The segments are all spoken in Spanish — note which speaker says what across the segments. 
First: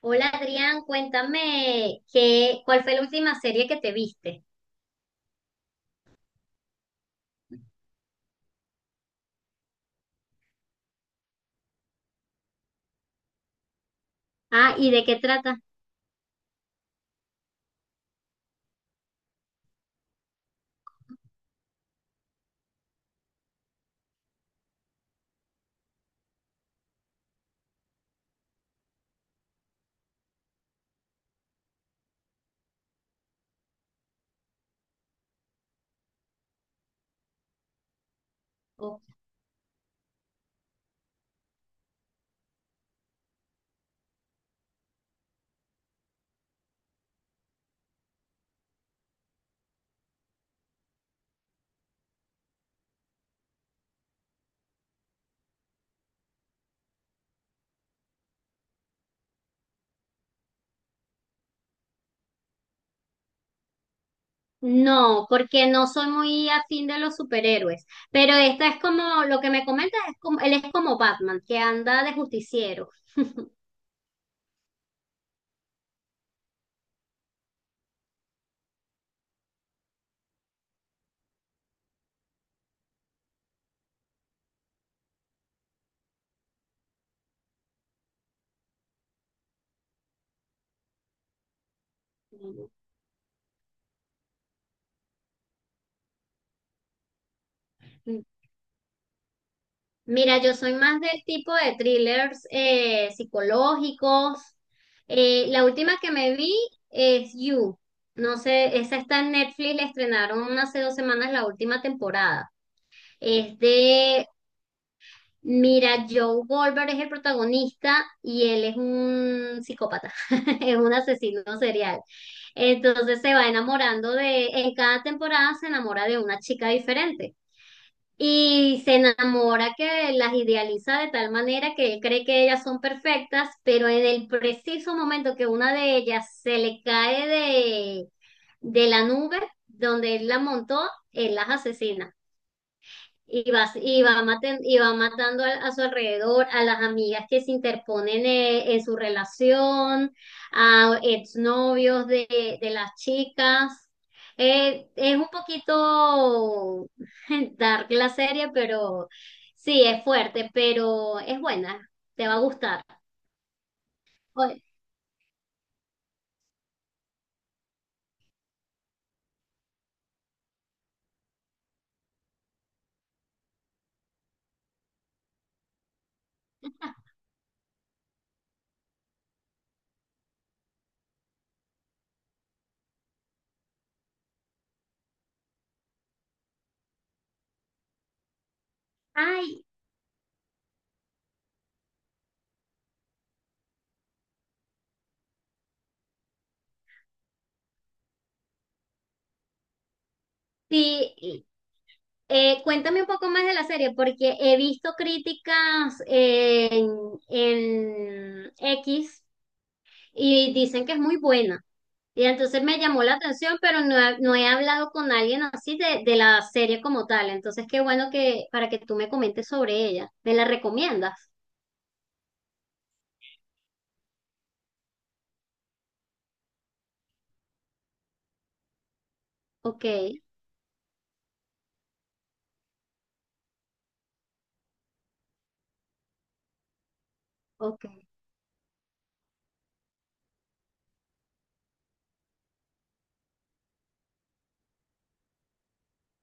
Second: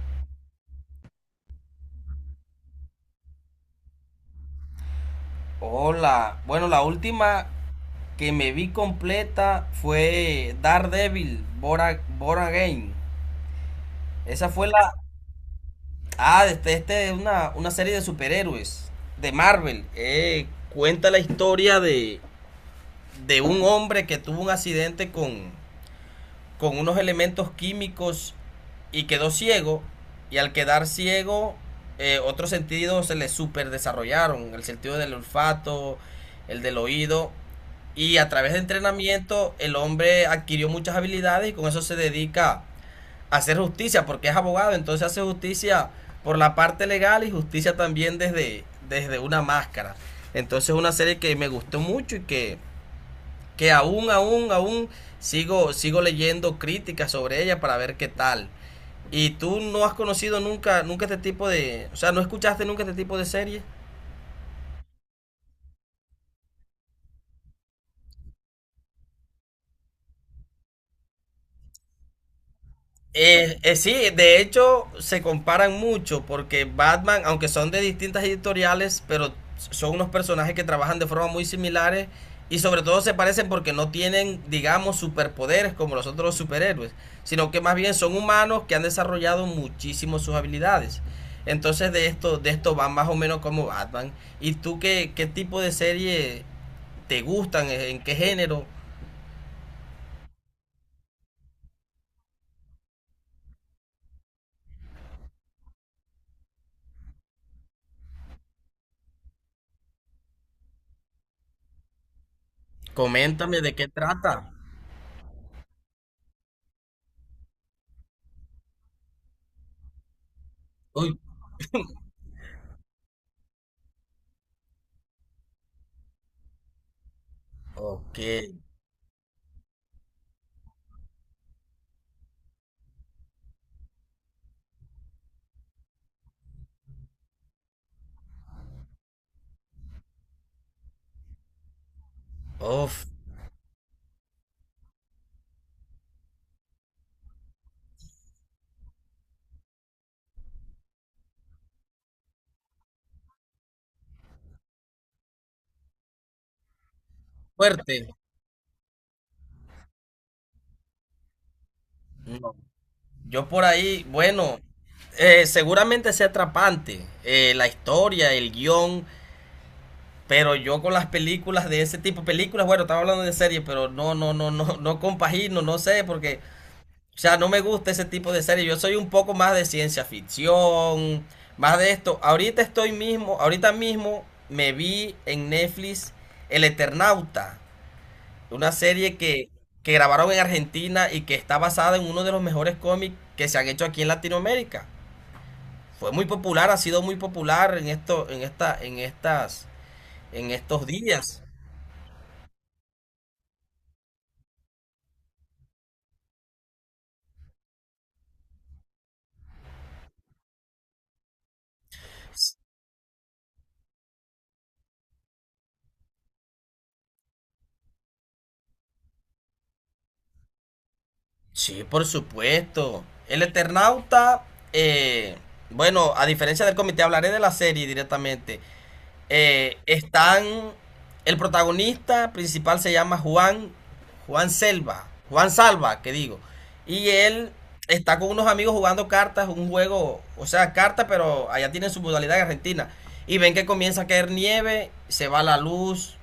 Speaker 1: Hola Adrián, cuéntame ¿cuál fue la última serie que te viste?
Speaker 2: Hola, bueno, la última que me vi completa fue Daredevil, Bora, Bora Game. Esa fue
Speaker 1: Ah, ¿y
Speaker 2: la...
Speaker 1: de qué trata?
Speaker 2: Este es una serie de superhéroes de Marvel. Cuenta la historia de un hombre que tuvo un accidente con unos elementos químicos y quedó ciego. Y al quedar ciego, otros sentidos se le super desarrollaron. El sentido del olfato, el del oído. Y a través de
Speaker 1: Oh.
Speaker 2: entrenamiento, el hombre adquirió muchas habilidades y con eso se dedica a hacer justicia, porque es abogado, entonces hace justicia por la parte legal y justicia también desde una máscara. Entonces es una serie que me gustó mucho y que aún sigo leyendo críticas sobre ella para ver qué tal. ¿Y tú no has conocido nunca este tipo de, o sea, no escuchaste nunca este tipo de series?
Speaker 1: No, porque no soy muy afín de los superhéroes, pero esta es como, lo que me comentas es como, él es como Batman, que anda de justiciero.
Speaker 2: Sí, de hecho se comparan mucho porque Batman, aunque son de distintas editoriales, pero son unos personajes que trabajan de forma muy similares y sobre todo se parecen porque no tienen, digamos, superpoderes como los otros superhéroes, sino que más bien son humanos que han desarrollado muchísimo sus habilidades. Entonces de esto van más o menos como Batman. ¿Y tú qué tipo de serie te gustan? ¿En qué género?
Speaker 1: Mira, yo soy más del tipo de thrillers psicológicos. La última que me vi es You. No sé, esa está en Netflix, la estrenaron hace 2 semanas la última temporada. Es
Speaker 2: Coméntame de qué trata.
Speaker 1: mira, Joe Goldberg es el protagonista y él es un psicópata, es un
Speaker 2: Uy,
Speaker 1: asesino serial. Entonces se va enamorando en cada temporada se enamora de una chica diferente.
Speaker 2: ok.
Speaker 1: Y se enamora que las idealiza de tal manera que él cree que ellas son perfectas, pero en el preciso momento que una de ellas se le cae de la nube donde él la montó, él las asesina.
Speaker 2: Uf,
Speaker 1: Y va y va, y va matando a su alrededor, a las amigas que se interponen en su relación, a exnovios de las chicas. Es un poquito dark
Speaker 2: fuerte.
Speaker 1: la serie, pero sí, es fuerte, pero es buena, te va a
Speaker 2: No.
Speaker 1: gustar.
Speaker 2: Yo por ahí, bueno,
Speaker 1: Oye.
Speaker 2: seguramente sea atrapante la historia, el guión, pero yo con las películas de ese tipo, películas, bueno, estaba hablando de series, pero no compagino, no sé, porque, o sea, no me gusta ese tipo de series. Yo soy un poco más de ciencia ficción, más de esto. Ahorita estoy mismo, ahorita mismo me vi en Netflix El Eternauta. Una serie
Speaker 1: Ay,
Speaker 2: que grabaron en Argentina y que está basada en uno de los mejores cómics que se han hecho aquí en Latinoamérica. Fue muy popular, ha sido muy popular en esto, en esta, en estas, en estos
Speaker 1: sí.
Speaker 2: días.
Speaker 1: Cuéntame un poco más de la serie, porque he visto críticas en X y dicen que es muy buena. Y entonces me llamó la atención, pero no he hablado con alguien así de la serie como tal. Entonces, qué bueno que para que tú me comentes sobre ella. ¿Me la recomiendas?
Speaker 2: Sí, por supuesto. El Eternauta, eh, bueno, a diferencia del comité, hablaré de la serie directamente.
Speaker 1: Ok,
Speaker 2: Están. El protagonista principal se llama Juan. Juan Selva. Juan Salva, que digo. Y él
Speaker 1: ok,
Speaker 2: está con unos amigos jugando cartas, un juego, o sea, cartas, pero allá tienen su modalidad en Argentina. Y ven que comienza a caer nieve, se va la luz,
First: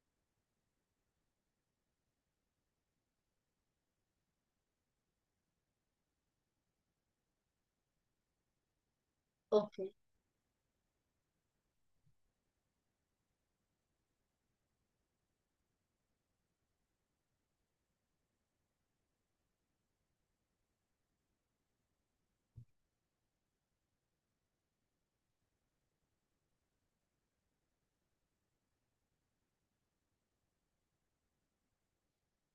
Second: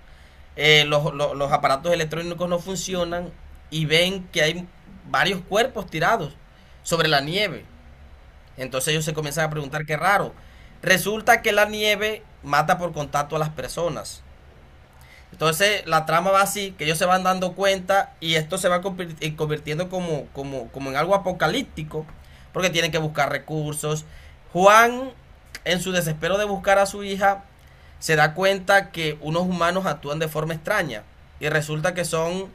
Speaker 2: los aparatos electrónicos no funcionan y ven que hay varios cuerpos tirados sobre la nieve. Entonces ellos se comienzan a
Speaker 1: ok.
Speaker 2: preguntar qué raro. Resulta que la nieve mata por contacto a las personas. Entonces la trama va así, que ellos se van dando cuenta y esto se va convirtiendo como en algo apocalíptico, porque tienen que buscar recursos. Juan, en su desespero de buscar a su hija, se da cuenta que unos humanos actúan de forma extraña y resulta que son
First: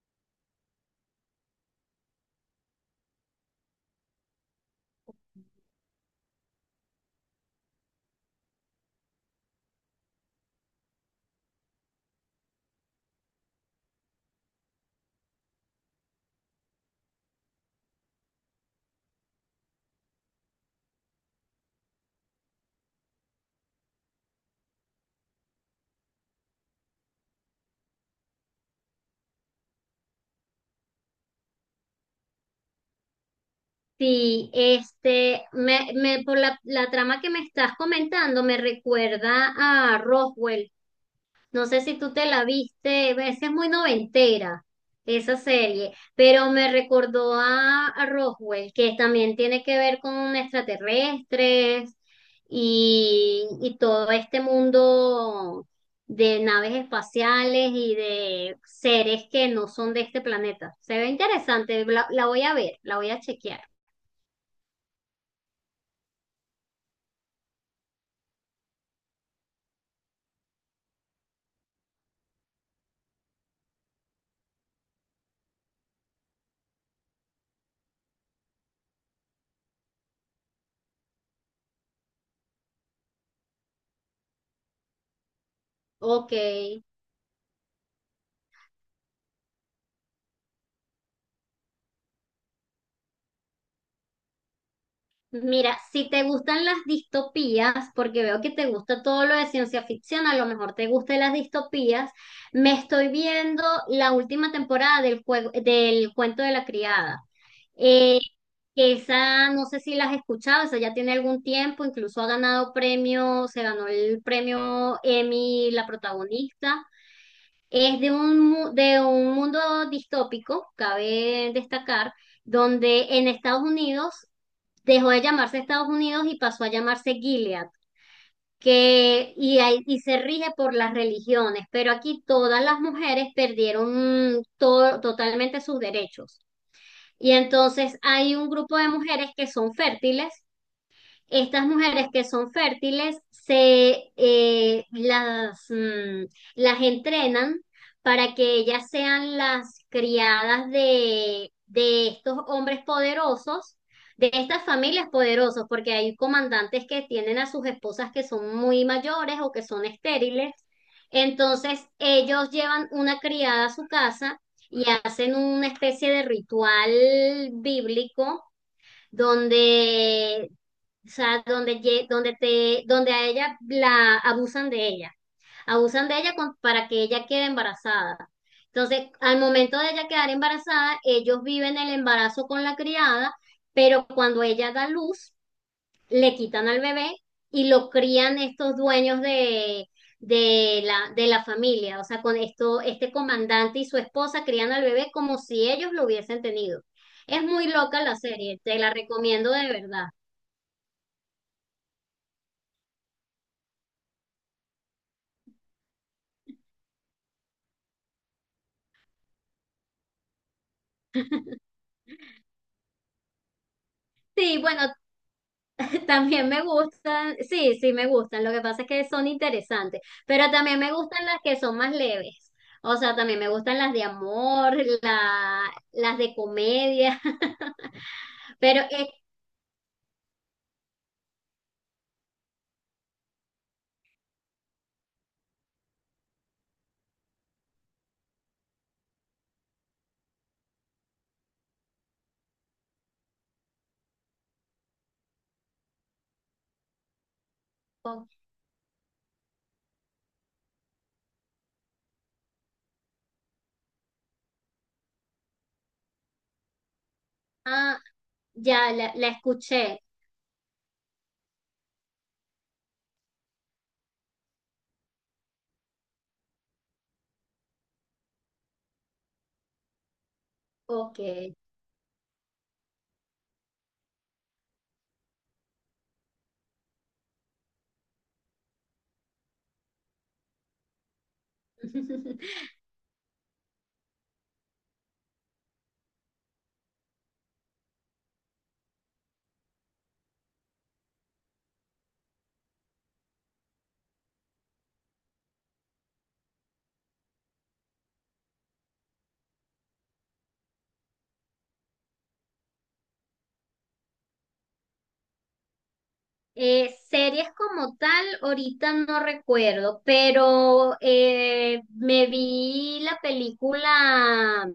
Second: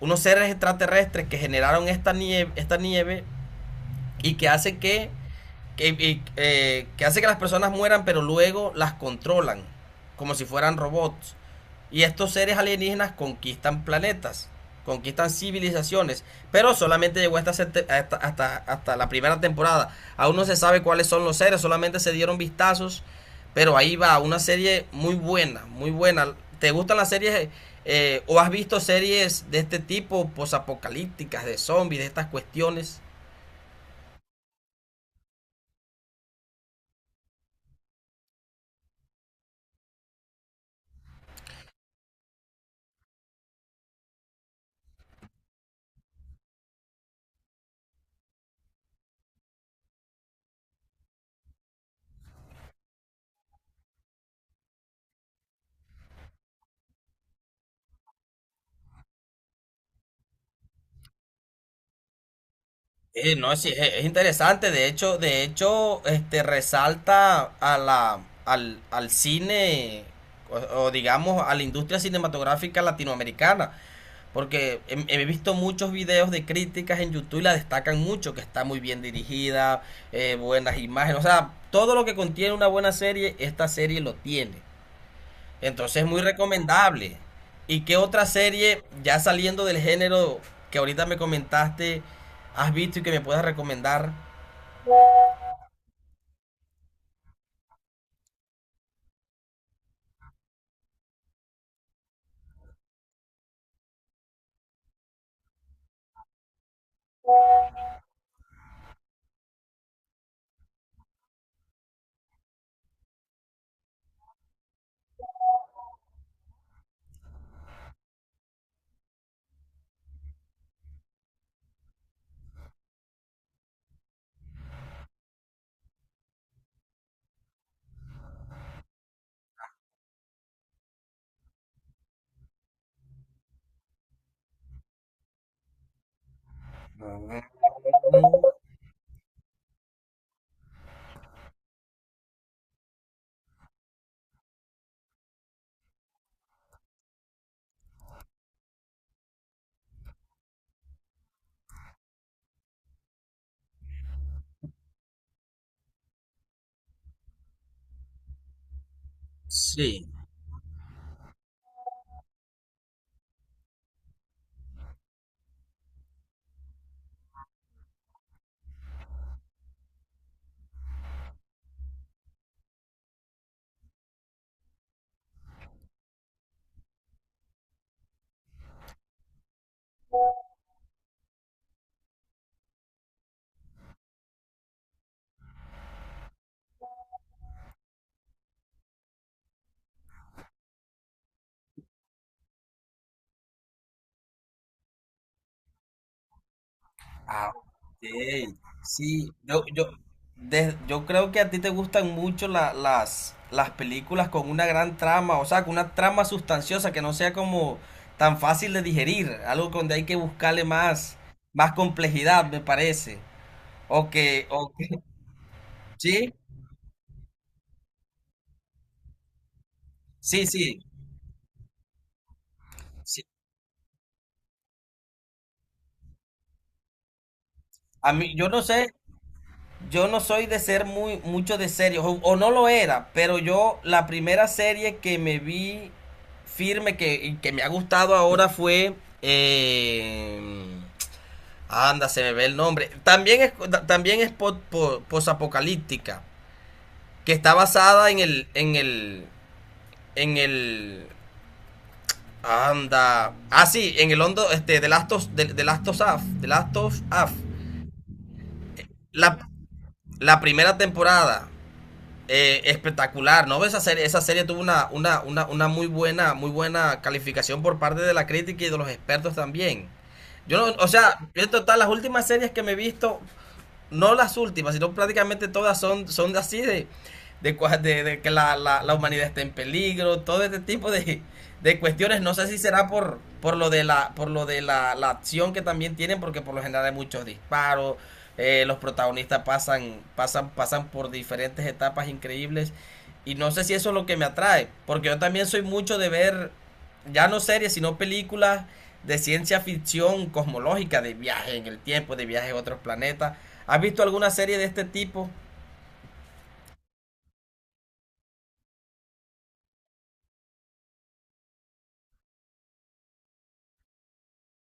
Speaker 2: unos seres extraterrestres que generaron esta nieve y que hace que, que hace que las personas mueran, pero luego las controlan, como si fueran robots. Y estos seres alienígenas conquistan planetas, conquistan civilizaciones, pero solamente llegó hasta la primera temporada. Aún no se sabe cuáles son los seres, solamente se dieron vistazos, pero ahí va, una serie muy buena, muy buena. ¿Te gustan las series o has visto series de este tipo, posapocalípticas, de zombies, de estas cuestiones?
Speaker 1: Sí, este, por la trama que me estás comentando, me recuerda a Roswell. No sé si tú te la viste, esa es muy noventera, esa serie, pero me recordó a Roswell, que también tiene que ver con extraterrestres y todo este mundo de naves espaciales y de seres que no son de este planeta. Se ve interesante, la voy a ver, la voy a
Speaker 2: No,
Speaker 1: chequear.
Speaker 2: sí, es interesante. De hecho, este resalta a al cine digamos a la industria cinematográfica latinoamericana. Porque he visto muchos videos de críticas en YouTube y la destacan mucho, que está muy bien dirigida, buenas imágenes. O sea, todo lo que contiene una buena serie, esta serie lo tiene. Entonces es muy
Speaker 1: Ok.
Speaker 2: recomendable. ¿Y qué otra serie, ya saliendo del género que ahorita me comentaste, has visto y que me puedas recomendar?
Speaker 1: Mira, si te gustan las distopías, porque veo que te gusta todo lo de ciencia ficción, a lo mejor te gustan las distopías, me estoy viendo la última temporada del juego, del cuento de la criada. Eh, que esa, no sé si la has escuchado, esa ya tiene algún tiempo, incluso ha ganado premio, se ganó el premio Emmy, la protagonista. Es de un mundo distópico, cabe destacar, donde en Estados Unidos dejó de llamarse Estados Unidos y pasó a llamarse Gilead, y se rige por las religiones, pero aquí todas las mujeres perdieron totalmente sus derechos. Y entonces hay un grupo de mujeres que son fértiles. Estas mujeres que son fértiles las entrenan para que ellas sean las criadas de estos hombres poderosos, de estas familias poderosas, porque hay comandantes que tienen a sus esposas que son muy mayores o que son
Speaker 2: Sí,
Speaker 1: estériles. Entonces ellos llevan una criada a su casa y hacen una especie de ritual bíblico donde o sea, donde, lle- donde, te, donde a ella la abusan de ella para que ella quede embarazada. Entonces, al momento de ella quedar embarazada, ellos viven el embarazo con la criada, pero cuando ella da luz, le quitan al bebé y lo crían estos dueños de la familia. O sea, con esto, este comandante y su esposa crían al bebé como si ellos lo hubiesen tenido. Es
Speaker 2: ah, ok.
Speaker 1: muy loca la serie, te la
Speaker 2: Sí,
Speaker 1: recomiendo de verdad.
Speaker 2: yo creo que a ti te gustan mucho las películas con una gran trama, o sea, con una trama sustanciosa que no sea como tan fácil de digerir, algo donde hay que buscarle más, más complejidad, me parece. O que,
Speaker 1: Sí,
Speaker 2: o que,
Speaker 1: bueno,
Speaker 2: ¿sí?
Speaker 1: también me gustan, sí, sí me gustan, lo que pasa es que son interesantes,
Speaker 2: sí,
Speaker 1: pero
Speaker 2: sí,
Speaker 1: también me gustan las que son más leves, o sea,
Speaker 2: sí,
Speaker 1: también me gustan las de amor, la, las de comedia.
Speaker 2: A mí, yo no
Speaker 1: pero
Speaker 2: sé,
Speaker 1: es-
Speaker 2: yo no soy de ser muy, mucho de series, o no lo era, pero yo la primera serie que me vi firme que, y que me ha gustado ahora fue... eh, anda, se me ve el nombre. También es posapocalíptica, que está basada en
Speaker 1: oh,
Speaker 2: el... En el... En el... Anda. Ah, sí, en el hondo, este, de de Last of Us, de Last of Us.
Speaker 1: ah, ya la
Speaker 2: La,
Speaker 1: escuché.
Speaker 2: la primera temporada. Espectacular, ¿no? Esa serie tuvo una muy buena calificación por parte de la crítica y de los expertos también. Yo no, o sea,
Speaker 1: Ok.
Speaker 2: yo en total, las últimas series que me he visto, no las últimas, sino prácticamente todas son, son así de que la humanidad está en peligro, todo este tipo de cuestiones. No sé si será por lo de la, la acción que también tienen, porque por lo general hay muchos disparos, los protagonistas pasan por diferentes etapas increíbles. Y no sé si eso es lo que me atrae, porque yo también soy mucho de ver ya no series, sino películas de ciencia ficción cosmológica, de viaje en el tiempo, de viaje a otros planetas. ¿Has visto alguna serie de este tipo?
Speaker 1: Series como tal, ahorita no recuerdo, pero me vi la película,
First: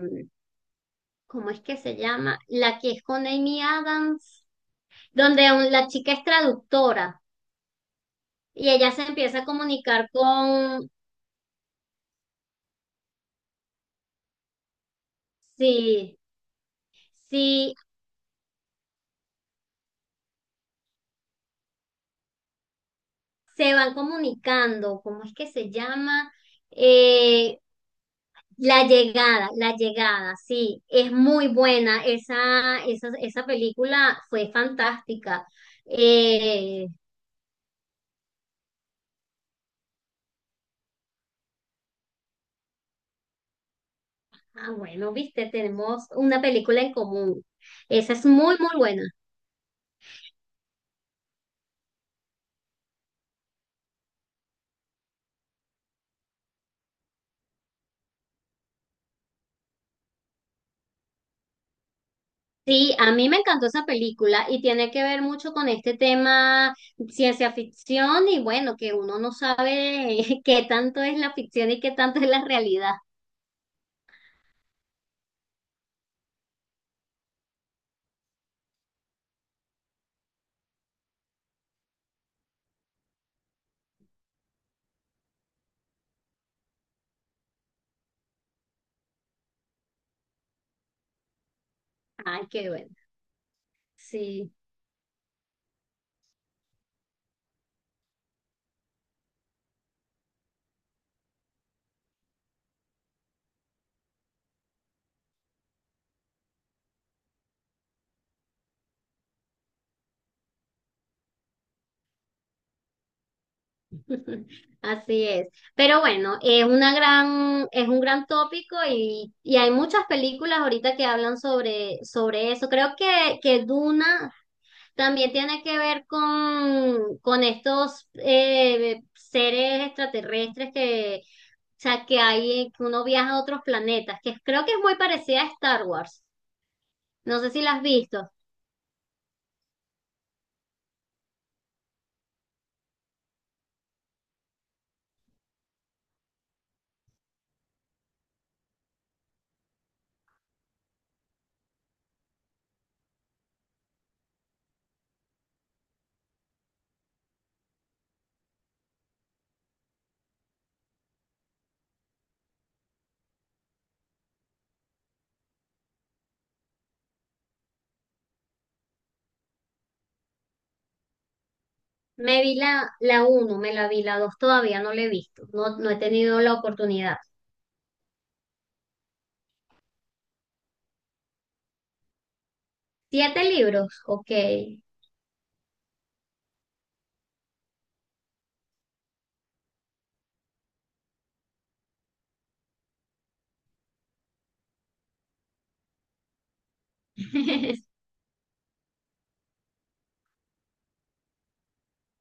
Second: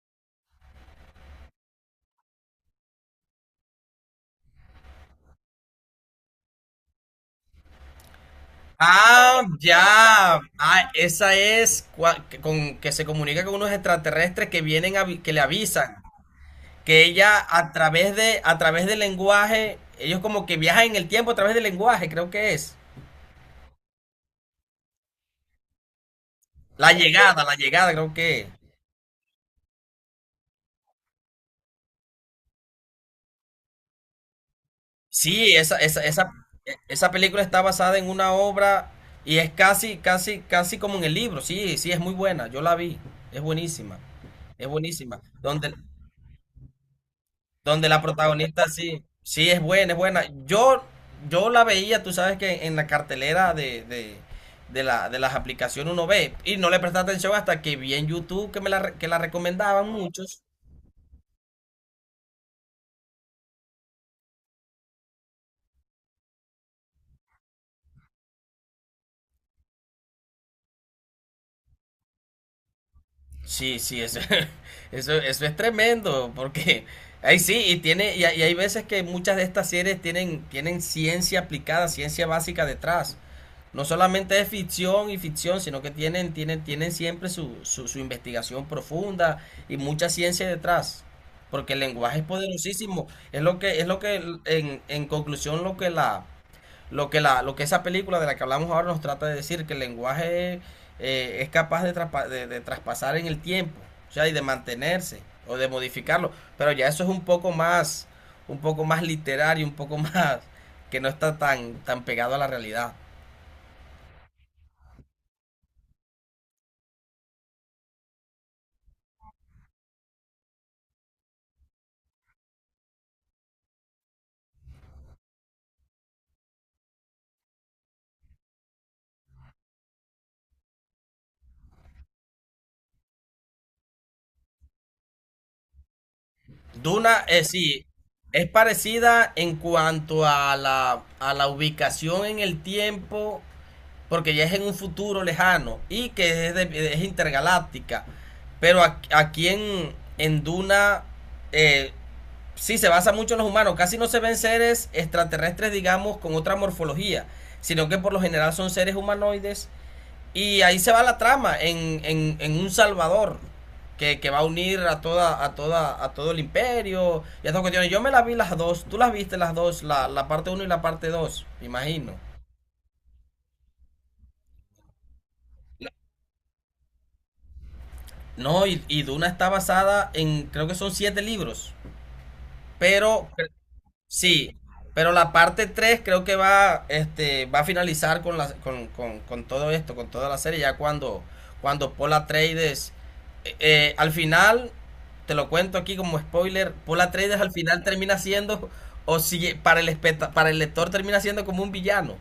Speaker 1: ¿cómo es que se llama? La que es con Amy Adams. Donde la chica es traductora y ella se empieza
Speaker 2: Ah,
Speaker 1: a comunicar
Speaker 2: ya.
Speaker 1: con,
Speaker 2: Ah, esa es con que se comunica con unos extraterrestres que vienen a, que le avisan
Speaker 1: sí,
Speaker 2: que ella a
Speaker 1: sí,
Speaker 2: través de a través del lenguaje, ellos como que viajan en el tiempo a través del lenguaje, creo que es.
Speaker 1: se van comunicando, ¿cómo es que se llama?
Speaker 2: La
Speaker 1: Eh,
Speaker 2: llegada, creo que es.
Speaker 1: la llegada, la llegada, sí, es muy buena, esa película fue fantástica.
Speaker 2: Sí,
Speaker 1: Eh,
Speaker 2: esa película está basada en una obra y es casi como en el libro. Sí, sí, es muy buena. Yo la vi. Es buenísima. Es
Speaker 1: ah, bueno,
Speaker 2: buenísima.
Speaker 1: viste,
Speaker 2: Donde,
Speaker 1: tenemos una película en común,
Speaker 2: donde la
Speaker 1: esa es muy,
Speaker 2: protagonista
Speaker 1: muy
Speaker 2: sí,
Speaker 1: buena.
Speaker 2: sí es buena, es buena. Yo la veía, tú sabes que en la cartelera de las aplicaciones uno ve y no le presta atención hasta que vi en YouTube que me que la recomendaban muchos.
Speaker 1: Sí, a mí me encantó esa película y tiene que ver mucho con este tema ciencia ficción y bueno, que uno no sabe qué tanto es la ficción y qué tanto es la realidad.
Speaker 2: Sí, sí, eso, eso es tremendo, porque ahí sí, y hay veces que muchas de estas series tienen, tienen ciencia aplicada, ciencia básica detrás. No solamente es ficción y ficción, sino que tienen siempre su investigación profunda y mucha ciencia detrás. Porque el lenguaje es
Speaker 1: Ay, qué bueno.
Speaker 2: poderosísimo.
Speaker 1: Sí.
Speaker 2: En conclusión, lo que esa película de la que hablamos ahora nos trata de decir, que el lenguaje es capaz de, de traspasar en el tiempo, o sea, y de mantenerse o de modificarlo, pero ya eso es un poco más literario, un poco más que no está tan, tan pegado a la realidad.
Speaker 1: Así es. Pero bueno, es una gran, es un gran tópico y hay muchas películas ahorita que hablan sobre eso. Creo que Duna también tiene que ver con estos seres extraterrestres que, o sea, que hay, que uno viaja a otros planetas, que creo que es muy parecida a Star Wars.
Speaker 2: Duna,
Speaker 1: No sé si la has
Speaker 2: sí,
Speaker 1: visto.
Speaker 2: es parecida en cuanto a a la ubicación en el tiempo porque ya es en un futuro lejano y que es, es intergaláctica. Pero aquí en Duna eh, sí se basa mucho en los humanos, casi no se ven seres extraterrestres, digamos, con otra morfología, sino que por lo general son seres humanoides. Y ahí se va la trama en un Salvador. Que va a unir a toda a toda a todo el imperio y a todas cuestiones. Yo me las vi las dos, tú las viste las dos, la parte uno y la parte 2, imagino.
Speaker 1: Me vi la uno, me la vi, la 2. Todavía no la he visto. No, no he tenido la oportunidad.
Speaker 2: No, y Duna está basada en, creo que son 7 libros, pero
Speaker 1: Siete libros, ok.
Speaker 2: sí, pero la parte 3 creo que va, este, va a finalizar con, con todo esto, con toda la serie, ya cuando, cuando Paul Atreides, al final, te lo cuento aquí como spoiler, Paul Atreides al final termina siendo, o si para el, para el lector termina siendo como un villano.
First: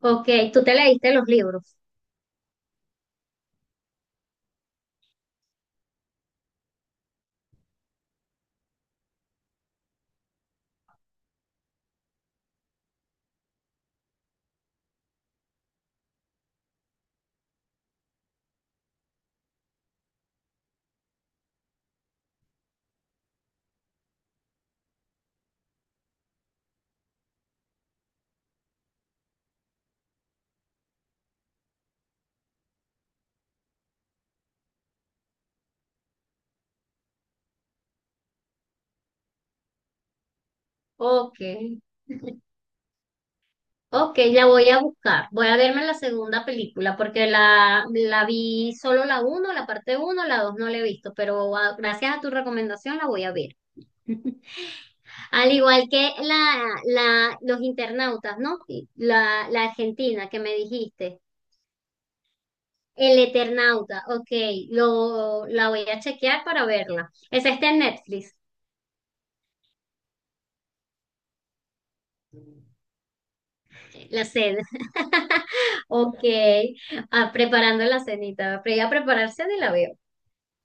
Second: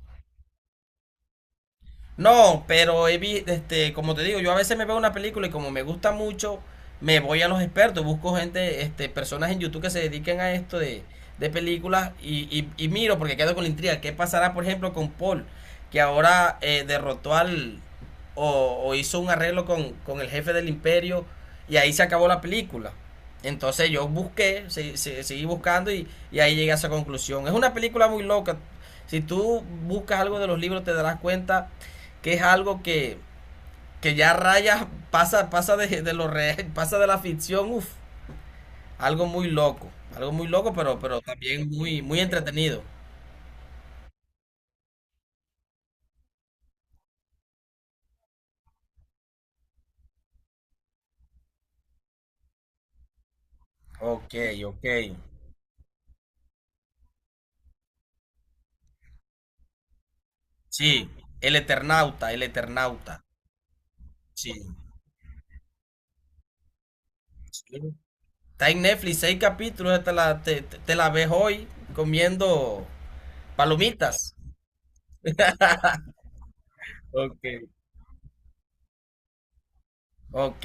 Speaker 1: Ok, tú te leíste los libros.
Speaker 2: No, pero este, como te digo, yo a veces me veo una película y como me gusta mucho, me voy a los expertos, busco gente, este, personas en YouTube que se dediquen a esto de películas y, y miro porque quedo con la intriga. ¿Qué pasará, por ejemplo, con Paul, que ahora derrotó al o hizo un arreglo con el jefe del imperio y ahí se acabó la película? Entonces yo busqué, seguí buscando y ahí llegué a esa conclusión. Es una película muy loca. Si tú buscas algo de los libros te darás cuenta que es algo que ya raya, pasa, pasa de lo re pasa de la ficción, uf algo muy loco, algo muy loco, pero
Speaker 1: Ok,
Speaker 2: también muy, muy entretenido.
Speaker 1: ok, la voy a buscar. Voy a verme la segunda película porque la vi solo la uno, la parte uno, la dos no la he visto, pero ah, gracias a tu recomendación la voy a ver.
Speaker 2: Ok, ok.
Speaker 1: Al igual que los internautas, ¿no? Y la Argentina que me
Speaker 2: Sí,
Speaker 1: dijiste.
Speaker 2: El Eternauta, El
Speaker 1: El
Speaker 2: Eternauta.
Speaker 1: Eternauta, ok,
Speaker 2: Sí.
Speaker 1: la voy a chequear para verla. Esa está en
Speaker 2: sí.
Speaker 1: Netflix,
Speaker 2: Está en Netflix, 6 capítulos, te la ves hoy comiendo
Speaker 1: la
Speaker 2: palomitas.
Speaker 1: sé. Ok, ah,
Speaker 2: Ok.
Speaker 1: preparando la cenita. Pero ya prepararse ni la veo.
Speaker 2: Ok.